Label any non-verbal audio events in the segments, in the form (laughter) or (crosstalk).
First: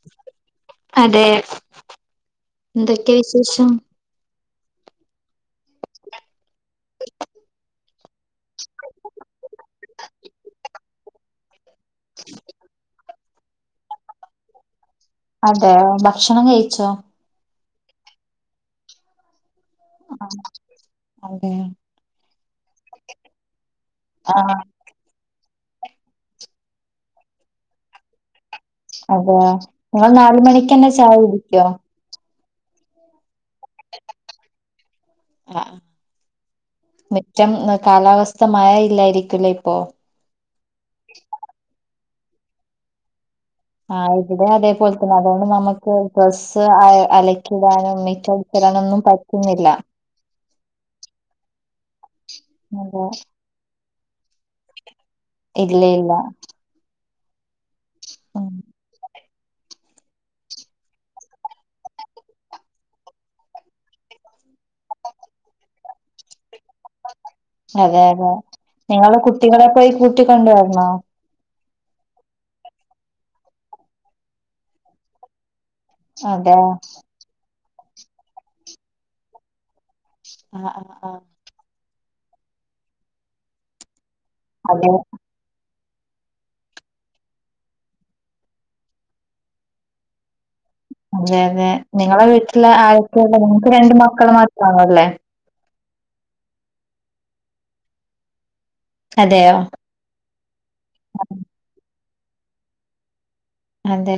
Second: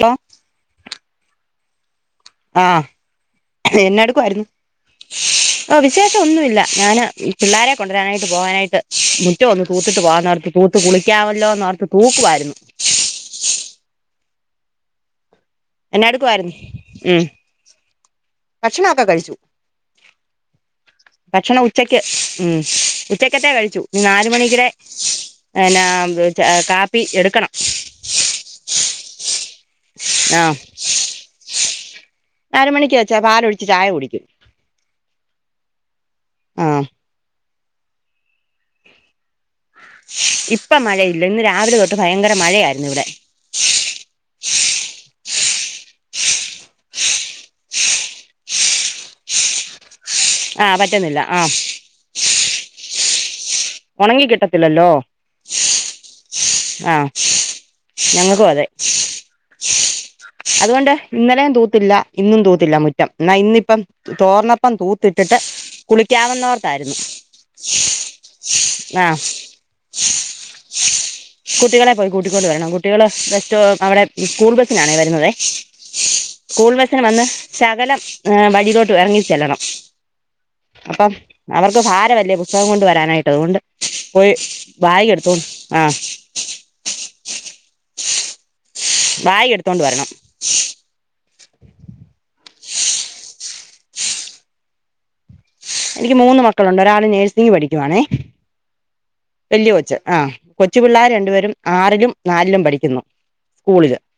Law അതെ ആഹ് എന്തൊക്കെ വിശേഷം എന്നാടുക്കുവാരുന്നു ഓഹ് വിശേഷം ഒന്നുവില്ല. ഞാന്, പിള്ളാരെ കൊണ്ടുരാനായിട്ട് പോകാനായിട്ട് മുറ്റം ഒന്ന് തൂത്തിട്ട് പോവാന്നോർത്ത് തൂത്ത് കുളിക്കാവല്ലോന്നോർത്ത് തൂക്കുവാരുന്നു അതേ ഭക്ഷണം എന്നാടുക്കുവായിരുന്നു കഴിച്ചോ ഉം ഭക്ഷണൊക്കെ കഴിച്ചു. അതെ ഭക്ഷണം ഉച്ചയ് ക്ക് ഊം ഉച്ചക്കത്തെ കഴിച്ചു നാലു ആഹ് മണീടെ എന്നാ ബ് ച് കാപ്പി എടുക്കണം അതെയോ നിങ്ങൾ നാലു മണിക്കന്നെ ചായകുടിക്കോ നാലുമണിക്ക് ചാ പാലൊഴിച്ച് ചായ കുടിക്കും ആഹ് ആഹ് മിറ്റം കാലാവസ്ഥ മഴയയില്ലായിരിക്കുംല്ലേ ഇപ്പൊ ഇപ്പം മഴയില്ല ഇന്ന് രാവിലെ തൊട്ട് ഭയങ്കര മഴയാരുന്നു ഇവിടെ ആഹ് ഇവിടെ അതേപോൽത്തന്നാ അതുകൊണ്ട് നമക്ക് ഡ്രസ്സ് അഹ് അലക്കിടാനും മിറ്റടിച്ചിടാനൊന്നും പ റ്റുന്നില്ല ആഹ് പറ്റുന്നില്ല ആഹ് അതാ ഒണങ്ങി കിട്ടത്തില്ലല്ലോ ഇല്ല ഇല്ല ആഹ് ഉം ഞങ്ങക്കുവതെ അതുകൊണ്ട് ഇന്നലേം തൂത്തില്ല ഇന്നും തൂത്തില്ല മുറ്റം എന്നാ ഇന്നിപ്പം തോർന്നപ്പം തൂത്തിട്ടിട്ട് കുളിക്കാവന്നോർത്താരുന്നു അതെഅതെ നിങ്ങള് കുട്ടികളെ പോയി കൂട്ടിക്കൊണ്ടുവരണോ കുട്ടികളെ പോയി കൂട്ടിക്കൊണ്ട് വരണം കുട്ടികള് ബസ്റ്റോ അവിടെ സ്കൂൾ ബസ്സിനാണേ വരുന്നതേ അതാ സ്സ്ന് വന്ന് ശകലം വഴിയിലോട്ട് എറങ്ങി ചെല്ലണം. ആഹ് ആഹ് അപ്പം ആഹ് അവർക്ക് ഭാരവല്ലേ പുസ്തകം കൊണ്ട് വരാനായിട്ട് അതുകൊണ്ട് പോയി അതെ ബാഗെടുത്തോൺ ആഹ് ബായ് എട്ത്തോണ്ട് വരണം അതെ അതെ നിങ്ങളെ വീട്ടില് ആരെക്കെള്ളെ നിങ്ങക്ക് രണ്ട് മക്കള് മാത്രാണൊള്ളെ എനിക്ക് മൂന്ന് മക്കളുണ്ട് ഒരാള് നേഴ്സിംഗ് പഠിക്കുവാണേ അതെയോ? വല്ല്യ കൊച്ച് ആഹ് കൊച്ചു പിള്ളാർ രണ്ടുപേരും ആറിലും നാൽലും പഠിക്കുന്നു സ്കൂളില് അതെ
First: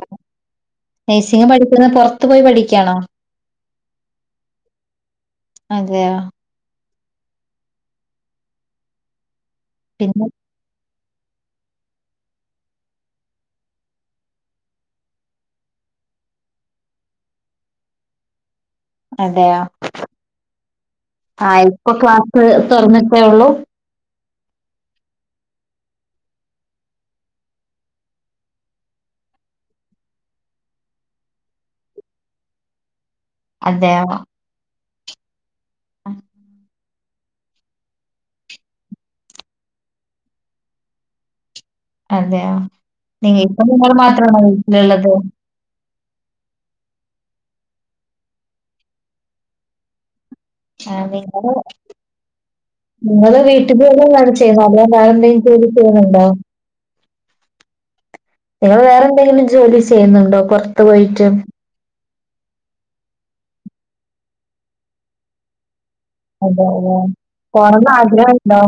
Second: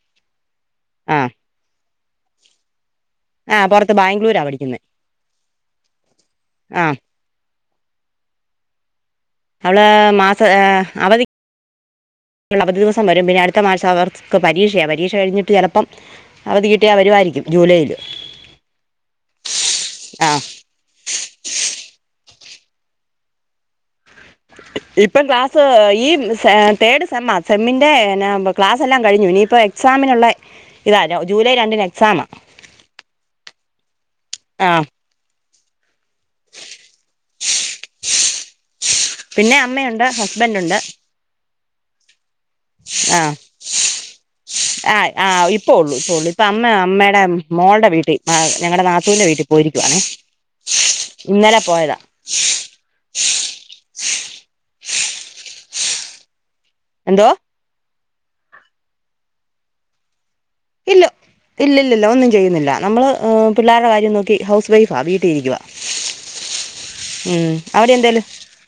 ആ നേഴ്സിങ് പഠിക്ക്ന്ന പൊറ്ത്ത് പോയി പഠിക്കാണൊ ആഹ് പുറത്ത് ബാംഗ്ലൂരാ പഠിക്കുന്നെ അതെയാ ആഹ് അവളാ പിന്നെ മാസ ഏഹ് അവധി അവധി ദിവസം വരും പിന്ന അടുത്ത മാസം അവർക്ക് പരീക്ഷയ പരീക്ഷ കഴിഞ്ഞിട്ട് ചെലപ്പം അവതി കിട്ടിയാ വരുവായിരിക്കും ജൂലൈയില് അതെയാ ആഹ് ആഹ് ഇപ്പൊ ക്ലാസ്സ് തൊറന്നിട്ടെ ഉള്ളു ഇപ്പം ക്ലാസ് ഈ സേ ഏഹ് തേർഡ് സെമ്മ. സെമ്മിന്റെ ക്ലാസ് എല്ലാം കഴിഞ്ഞു ഇനിയിപ്പൊ എക്സാമിനുള്ള ഇതാലൊ ജൂലൈ രണ്ടിന് എക്സാമ അതെ ആഹ് പിന്നെ അമ്മയുണ്ട് ഹസ്ബന്റ് ഉണ്ട് അതെയോ ആഹ് നിങ്ങ ഇപ്പൊ നിങ്ങള് മാത്രാണൊ വീട്ടില്ള്ളത് ആഹ് ആഹ് ഇപ്പൊ ഒള്ളു ഇപ്പ ഉള്ളു ഇപ്പ അമ്മ അമ്മേടെ മോൾടെ വീട്ടി ഞങ്ങടെ നാത്തൂന്റെ വീട്ടി പോയിരിക്കുവാണേ ആഹ് നിങ്ങള് ഇന്നലെ പോയതാ നിങ്ങള് വീ ട്ട് ജോലി ആണ് ചെയ്യുന്നത് അല്ലാണ്ട് വേറെ എന്തേലും ജോലി ചെയ്യുന്നുണ്ടോ എന്തോ നിങ്ങള് വേറെന്തെങ്കിലും ജോലി ചെയ്യുന്നുണ്ടൊ പൊറ്ത്ത് പോയിട്ട് ഇല്ല ഇല്ലില്ല ഒന്നും ചെയ്യുന്നില്ല നമ്മള് ഏഹ് പിള്ളാര്ടെ കാര്യം നോക്കി ഹൗസ് വൈഫാ വീട്ടി ഇരിക്ക്വ അതെ അതെ പോണന്ന് ആഗ്രഹണ്ടൊ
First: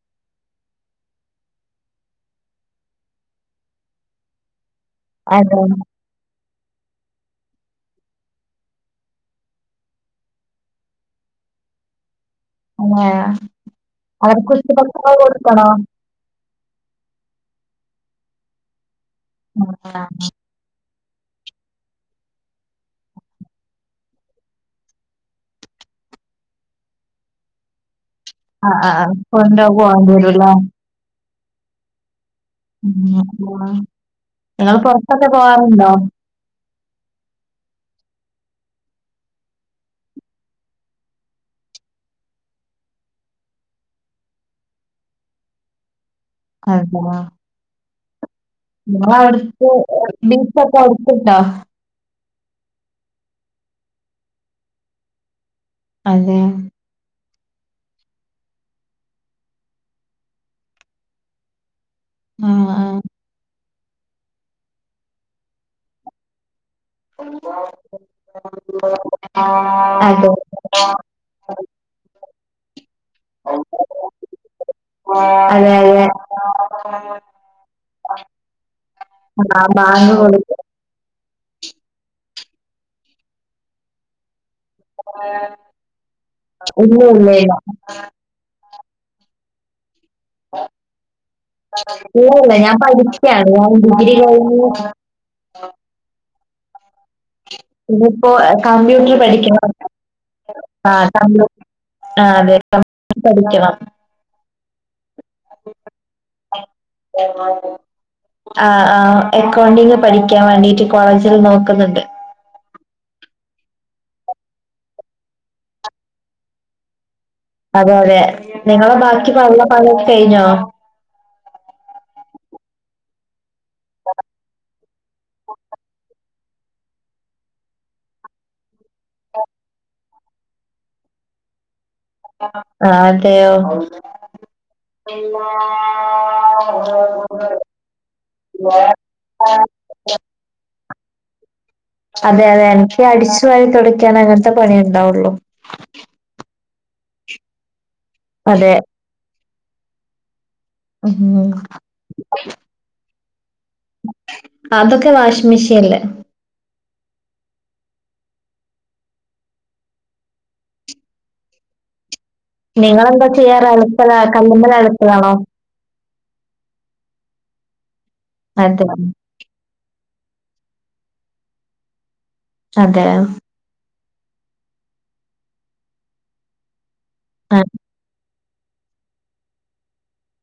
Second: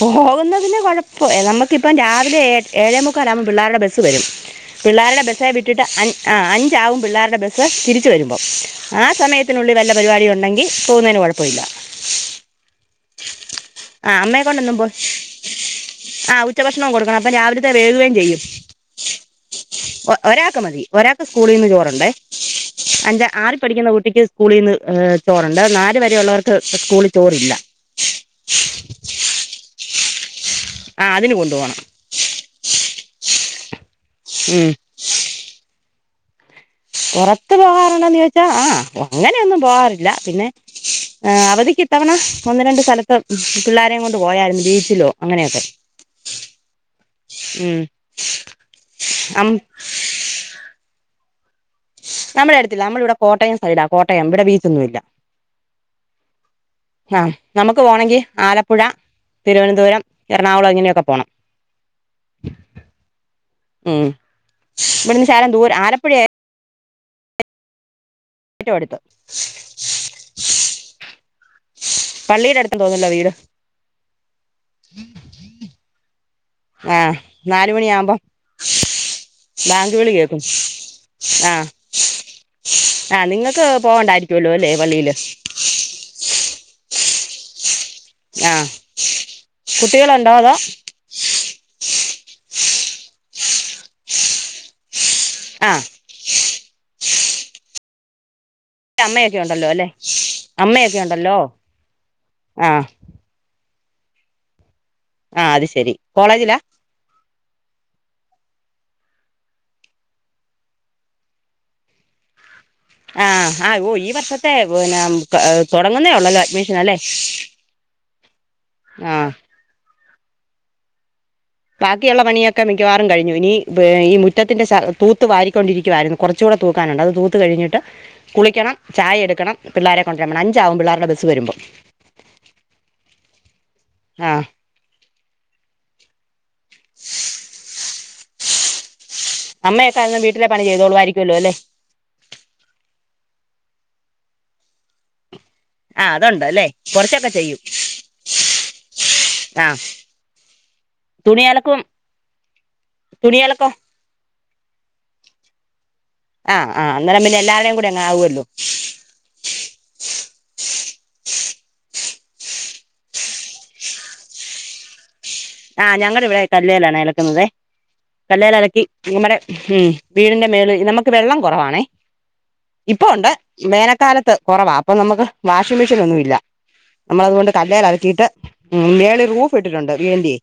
പോകുന്നതിന് കൊഴപ്പം നമുക്കിപ്പം രാവിലെ ഏ ഏഴേ മുക്കാലാവുമ്പോ പിള്ളാരുടെ ബസ്സ് വരും പിള്ളാരുടെ ബസ്സ് അതെ വിട്ടിട്ട് അൻ ആഹ് അഞ്ചാവും പിള്ളാരുടെ ബസ്സ് തിരിച്ച് വരുമ്പൊ ആഹ് സമയത്തിനുള്ളി വല്ല പരിപാടി ഉണ്ടെങ്കി പോകുന്നതിന് കൊഴപ്പല്ല ആഹ് അതെയാ അവർക് ഉച്ചഭക്ഷണം കൊട്ക്കണോ ആഹ് ഉച്ചഭക്ഷണം കൊടുക്കണം അപ്പൊ രാവിലത്തെ വേകുകയും ചെയ്യും ഒരാക്ക് മതി ഒരാക്ക് സ്കൂളീന്ന് ചോറുണ്ടെ എന്റെ ആറി പഠിക്കുന്ന കുട്ടിക്ക് സ്കൂളീന്ന് ഏഹ് ചോറ്ണ്ട് നാല് വരെ ഉള്ളവർക്ക് സ്കൂളി ചോറില്ല ആഹ് ആഹ് കൊണ്ട പോവാ വരല്ല ആഹ് അതിന് കൊണ്ട് പോണം ആഹ് ആഹ് ഉം ഇങ്ങള് പൊറ്ത്തൊക്കെ പോവാറുണ്ടോ പൊറത്ത് പോകാറുണ്ടോന്ന് ചോദിച്ച ആഹ് അങ്ങനെയൊന്നും പോകാറില്ല പിന്നെ അവധിക്ക് ഇത്തവണ ഒന്ന് രണ്ട് സ്ഥലത്ത് പിള്ളാരെ കൊണ്ട് പോയാര്ന്നു ബീച്ചിലോ അങ്ങനെയൊക്കെ (unintelligible) ഉം ഇങ്ങളെ അം അട്ത്ത് ബീച്ചൊക്കെ അട്ത്ത്ണ്ടൊ നമ്മടെ അട്ത്തില്ല നമ്മളിവിടെ കോട്ടയം സൈഡ കോട്ടയം ഇവിടെ ബീച്ചൊന്നും ഇല്ല അതേ യാഹ്. നമുക്ക് പോണൊങ്കി ആലപ്പുഴ തിരുവനന്തുരം, എറണാകുളം ഇങ്ങനെയൊക്കെ പോണം. ആഹ് ആഹ് ഉം. ഇവിടെന്ന് ശാലം ദൂര ആലപ്പുഴ ഏറ്റവും അട്ത്ത്. അതെ. പള്ളിയുടെ അടുത്ത് തോന്നല്ലൊ വീട്? ആഹ് അതെ, അതെ. ആഹ്. നാലുമണിയാവ്‌മ്പം ആ ബാങ്ക് വിളി കേക്കും. കൊടുക്കും. ആഹ്, ആഹ് നിങ്ങൾക്ക് പോവണ്ടായി... ഇല്ല ഇല്ല ഇല്ലാ. ആഹ്. കുട്ടികളുണ്ടൊ അതൊ? ഇല്ലില്ല. ഞാൻ പഠിക്കാണ്. ഞാൻ ഡിഗ്രി കഴിഞ്ഞു. ആഹ് ഇനിപ്പൊ ഏഹ് കമ്പ്യൂട്ടർ അമ്മയൊക്കെ പഠിക്കണം. ഉണ്ടല്ലോ അല്ലെ അമ്മയൊക്കെ ആഹ് ഉണ്ടല്ലോ കമ്പ്യൂ.... ആഹ് അതെ. കമ്പ്യൂട്ടർ പഠിക്കണം. ആഹ് അത് ശരി. കോളേജിലാ? പഠിക്കണം. ആഹ് ആഹ് അക്കൗണ്ടിഗ് പഠിക്കാൻ വേണ്ടിട്ട് കോളേജില് നോക്ക് ന്ന്ണ്ട്. ആഹ് ആഹ് ഓഹ് ഈ വർഷത്തെ കോ പിന്നെ ത തൊടങ്ങുന്നേ ഉള്ളല്ലെ അഡ്മിഷൻ അല്ലെ. അതെ അതെ. നിങ്ങളെ ബാക്കി യൊള്ള പണിയൊക്കെ കഴിഞ്ഞൊ? ബാക്കിയുള്ള പണിയൊക്കെ മിക്കവാറും കഴിഞ്ഞു. ഇനി ത് ഈ മുറ്റത്തിന്റെ സ തൂത്ത് വാരിക്കൊണ്ടിരിക്കുവായിര്ന്ന്. കുറച്ചൂടെ തൂക്കാനുണ്ട്. അത് തൂത്ത് കഴിഞ്ഞിട്ട് കുളിക്കണം. ചായ എട്ക്കണം. പിള്ളാരെ... കൊണ്ടരാം പോണം. അഞ്ചാവും പിള്ളാര്ടെ ബസ് വരുമ്പം ആഹ് അതെ യൊ ആഹ് ആ കാരണം വീട്ടിലെ പണി ചെയ്തോളു വായിരിക്കുവല്ലൊ അല്ലെ. അതെ അതെ. എൻക്ക് അടിച്ചു വാരി തൊടക്കാന അങ്ങൻത്തെ പണിയുണ്ടാവൊള്ളു. ആഹ് അതൊണ്ട് ല്ലെ. കൊർച്ചൊക്കെ ചെയ്യും. അതെ ആഹ്. ഉം തുണിയലക്കും. തുണിയലക്കും അതൊക്കെ വാഷിങ് മെഷീൻല്. ആഹ് ആഹ്. അന്നേരം പിന്നെ എല്ലാര്‌ടേയും കൂടെ അങ്ങ് ആവൊ ല്ലൊ. നിങ്ങളെ അവ്‌ടൊക്കെയ്യാറ് അളുപ്പ ലാ കല്ല്മ്മെല് അള്പ്പലാണൊ? ആഹ് ഞങ്ങള് വ്ടെ കല്ലേലാണെ അലക്കുന്നതെ. കല്ലേലലക്കി അതെ ഞമ്മടെ ഉം വീട്ന്റെ മേള് നമുക്ക് വെള്ളം കൊറവാണെ. അതെ ഇപ്പം ഒണ്ട്. വേനക്കാലത്ത് കൊറവാ. അപ്പം നമക്ക് വാഷിംഗ് മെഷീനൊന്നുല്ല. നമ്മളതുകൊണ്ട് ആഹ് കല്ലേലലക്കിട്ട് മോളില് റൂഫ് ഇട്ടിട്ടുണ്ട്. വി എൻ ഡി യെ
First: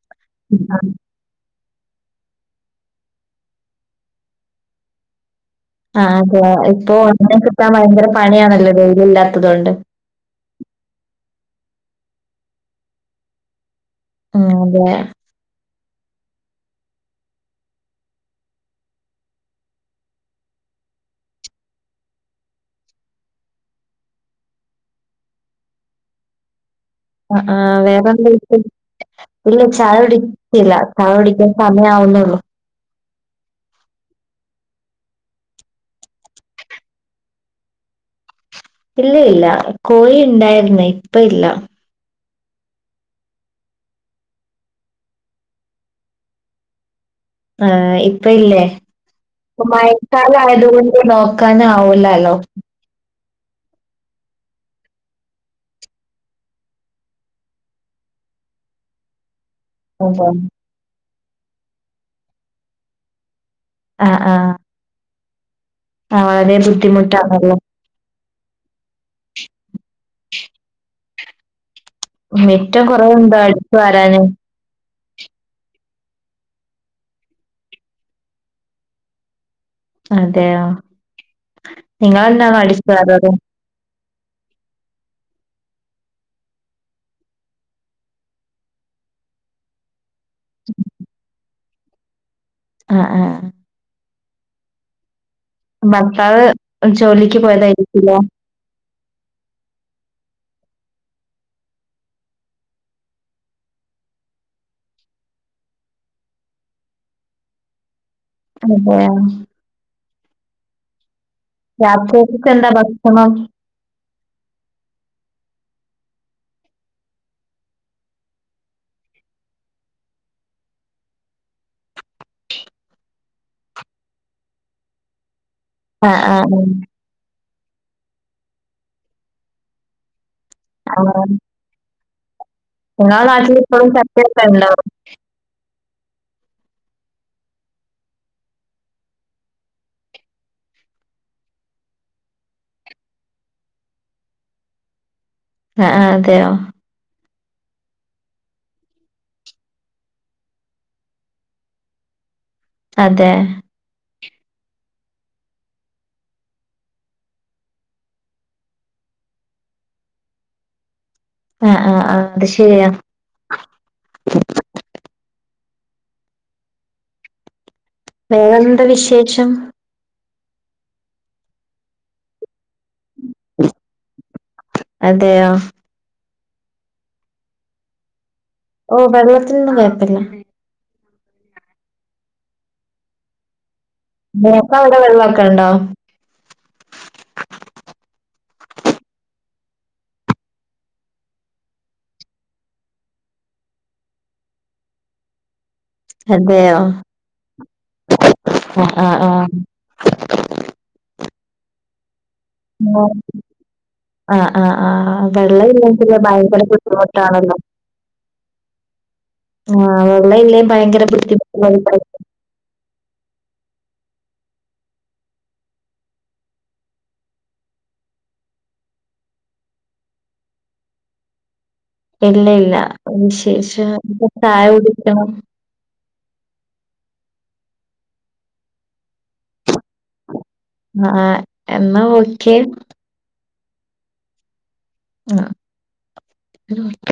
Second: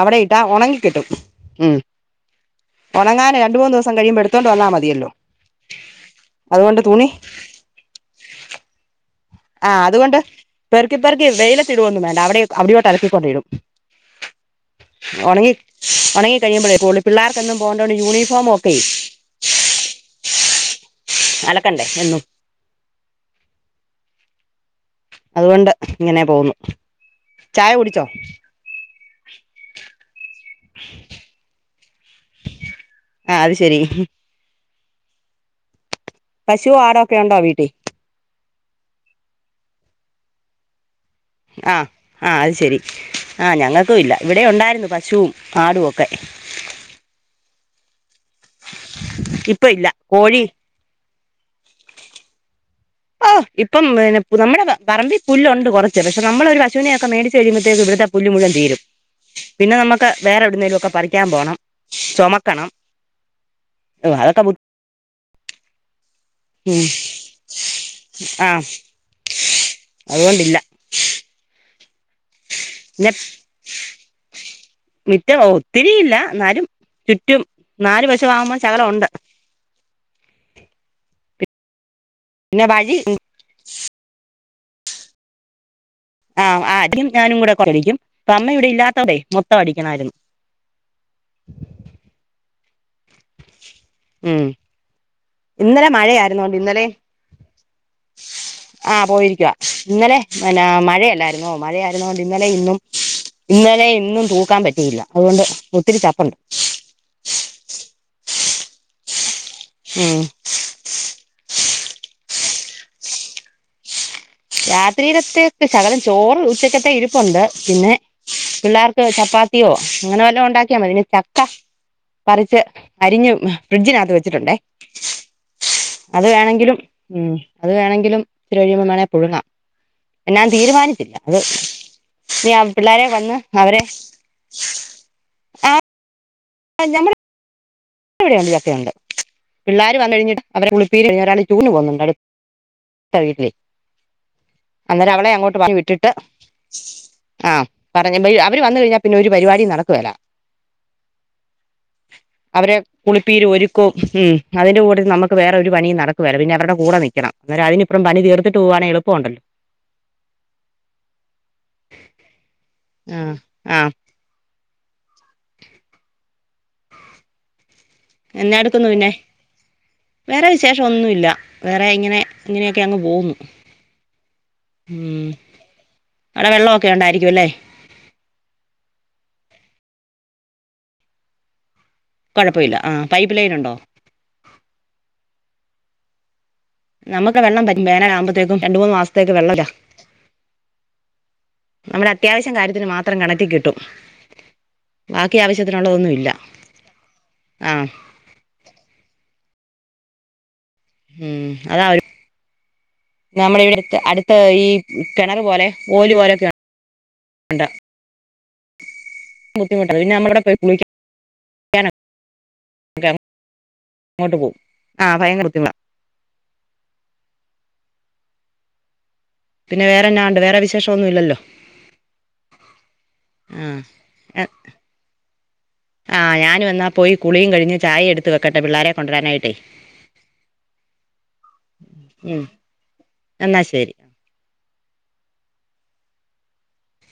അവ്ടെ ഇട്ടാ ഒണങ്ങികിട്ടും. ഉം ഒണങ്ങാന് രണ്ട്, മൂന്ന് ദൂസം കഴിയുമ്പൊ എടുത്തോണ്ട് വന്നാ മതിയല്ലൊ. ആഹ് അതെ. ഇപ്പൊ ഓണങ്ങി കിട്ടാൻ ഭയങ്കര പണിയാണല്ലൊ വെയിലില്ലാ..... ആഹ്. അതുകൊണ്ട് പെർക്കി, പെർക്കി വെയിലത്തിടൊന്നും വേണ്ട. അവ്ടെ അവിടെയോട്ട് അലക്കിക്കൊണ്ടിടും. ആഹ് അതെ. ഒണങ്ങി, ഒണങ്ങി കഴിയുമ്പഴെപോവൊള്ളു. പിള്ളേർക്കെന്നും പോണ്ടോണ്ട് യൂണിഫോമൊക്കെ... അലക്കണ്ടെ എന്നും. അതുകൊണ്ട് ഇങ്ങനെ പോകുന്നു ആഹ് ചായ ആഹ് കുടിച്ചോ വേറെന്തക്കയാ ഇല്ല ചായ കുടിച്ചില്ലചായ കുടിക്കാൻ സമയാവുന്നുള്ളു ആഹ് അത് ശെരി പശു ആടൊക്കെ ഉണ്ടോ വീട്ടിൽ ഇല്ല ഇല്ല കോഴി ഇണ്ടായിരുന്ന് ഇപ്പ ഇല്ല ആഹ് ആഹ് അത് ശെരി ആഹ് ഞങ്ങൾക്കും ഇല്ല ഇവിടെ ഉണ്ടായിരുന്നു പശും ആടും ഒക്കെ ആഹ് ഇപ്പ ഇല്ലേ ഇപ്പ ഇപ്പൊ ഇല്ല മയക്കാല കോഴി ആയതുകൊണ്ട് നോക് ക്കാനാവുലാല്ലോ ഓ ഇപ്പം നമ്മുടെ പറമ്പി പുല്ലുണ്ട് കുറച്ച് പക്ഷെ നമ്മള് ഒരു പശുനെക്കെമേടിച്ച് കഴിയുമ്പഴത്തേക്ക് ഇവിടുത്തെ പുല്ലു മുഴുവൻ തീരും പിന്നെ നമ്മക്ക് അതാണ് വേറെ എടുന്നേലുവൊക്കെ പറിക്കാൻ പോണം ചൊമക്കണം ആഹ് ആഹ് ആഹ് അതിന് ബുദ്ധിമുട്ടാണല്ലോ ആഹ് അതുകൊണ്ടില്ല ഇനി മിറ്റം കൊറേ പിന്നെ ഉണ്ട് അടിച്ചു വാരാന് മിറ്റം ഒത്തിരിയില്ല എന്നാലും ചുറ്റും നാല് വശവാകുമ്പോ ശകലം ഒണ്ട് അതെയാ നിങ്ങളന്നാ പിന്നെ അടിച്ചു വഴി വാരാറ് ആഹ് ആദ്യം ഞാനും കൂടെ കൊറടിക്കും ഇപ്പ അമ്മ ഇവിടെ ഇല്ലാത്തതെ മൊത്തടിക്കണാരുന്നു ഉം ആഹ് ആഹ് ഉം ഇന്നലെ ഭർത്താവ് മഴയായിരുന്നോണ്ട് ഇന്നലേം ജോലിക്ക് പോയതായിരിക്കുല്ലേ ആഹ് പോയിരിക്കുവാ ഇന്നലെ പിന്ന മഴയല്ലായിരുന്നോ മഴയായിരുന്നോണ്ടിന്നലേം ഇന്നും ഇന്നലെ ഇന്നും തൂക്കാൻ പറ്റിയില്ല അതുകൊണ്ട് ഒത്തിരി ചപ്പുണ്ട് അതേ ഉം രാത്രിയേക്കെന്താ ഭക്ഷണം രാത്രിയിലത്തേക്ക് ശകലം ചോറ് ഉച്ചക്കത്തെ ഇരിപ്പുണ്ട് പിന്നെ പിള്ളാർക്ക് ചപ്പാത്തിയോ അങ്ങനെ വല്ലോം ഉണ്ടാക്കിയാൽ മതി പിന്നെ ചക്ക പറിച്ച് അരിഞ്ഞ് ഫ്രിഡ്ജിനകത്ത് വെച്ചിട്ടുണ്ടേ ആഹ് അത് ആഹ് വേണെങ്കിലും ഉം അത് വേണെങ്കിലും ഇത്തിരികഴിയുമ്പം വേണേ പുഴുങ്ങാം ഞാൻ തീരുമാനിച്ചില്ല ആഹ് അത് നീ ആഹ് പിള്ളേരെ നിങ്ങളെ വന്ന് അവരെ നാട്ടിലിപ്പഴും ചക്കയൊക്കെ ഉണ്ടോ (unintelligible) ക്കിവിടെയുണ്ട് ചക്കയൊണ്ട് പിള്ളാര് വന്നഴിഞ്ഞിട് അവരെ കുളിപ്പീര് ഒരാള് ടൂറിന് പോകുന്നുണ്ട് (unintelligible) അന്നേരം അവളെ അങ്ങോട്ട് പറഞ് ആഹ് വിട്ടിട്ട് ആഹ് അതെയോ ആഹ് പറഞ്ഞ അവര് വന്ന കഴിഞ്ഞാ പിന്നെ ഒരു പരിപാടീം നടക്കുവേല അവരെ അതെ കുളിപ്പീരു ഒരു ക്കവും (unintelligible) അതിന്റെ കൂട നമ്മക്ക് വേറൊരു പണീം നടക്കുവേല പിന്നെ അവരുടെ കൂടെ നിക്കണം അന്നേരം അതിന് അത്രയും പണി തീർത്തിട്ട് പോവാണെ എളുപ്പോണ്ടല്ലോ ആഹ് ആഹ് ആഹ് അത് ശരിയാ ആഹ് ആഹ് എന്നാ വേറെന്താ എടുക്കുന്നു പിന്നെ വിശേഷം വേറെ വിശേഷവൊന്നുവില്ല വേറെ ഇങ്ങനെ അങ്ങനെയൊക്കെ അങ്ങ് പോകുന്നു ഉം അതെയോ അവടെ വെള്ളവൊക്കെണ്ടായിരിയ്ക്കും അല്ലേ ഓ വെള്ളത്തിനൊന്നും കൊയപ്പില്ല കുഴപ്പയില്ല ആഹ് പൈപ്പ് ലൈനുണ്ടോ നിങ്ങക്ക് അവ്ടെ വെള്ളക്കെണ്ടോ നമ്മുക്ക് വെള്ളം വറ്റും വേനലാമ്പഴ്ത്തേക്കും രണ്ട് മൂന്ന് മാസത്തേക്ക് വെള്ളവില്ല നമ്മുടെ അത്യാവശ്യം കാര്യത്തിന് മാത്രം കിണറ്റിക്കിട്ടും ബാക്കി ആവശ്യത്തിനുള്ളതൊന്നും ഇല്ല അതെയോ ആഹ് ആഹ് ആഹ് ഉം അതവര് (unintelligible) അടുത്ത് ആഹ് ഈ ആഹ് ആഹ് കിണർ പോലെ ഓല് വെള്ളയില്ലെങ്കില് പോലൊക്കെ ഭയങ്കര ബുദ്ധിമുട്ടാണല്ലോ (inaudible) ബുദ്ധിമുട്ടാ ആഹ് പിന്നെ നമ്മളിവിടെ പോയി വെള്ളയില്ലേ ഭയങ്കര കുളിക്കാനൊക്കെ (unintelligible) (unintelligible) പിന്നെ വേറെന്നാണ്ട് വേറെ വിശേഷം ഒന്നുയില്ലല്ലോ ഇല്ല ഇല്ല ആഹ് വിശേഷം ഇപ്പ ചായ കുടിക്കണം ആഹ് ഞാനും എന്നാ പോയി കുളിയും കഴിഞ്ഞ് ചായ എടുത്ത് വെക്കട്ടെ പിള്ളാരെ കൊണ്ട് വരാനായിട്ടേ ആഹ് എന്നാ ഉം ഓക്കെ എന്നാ ശരി (unintelligible)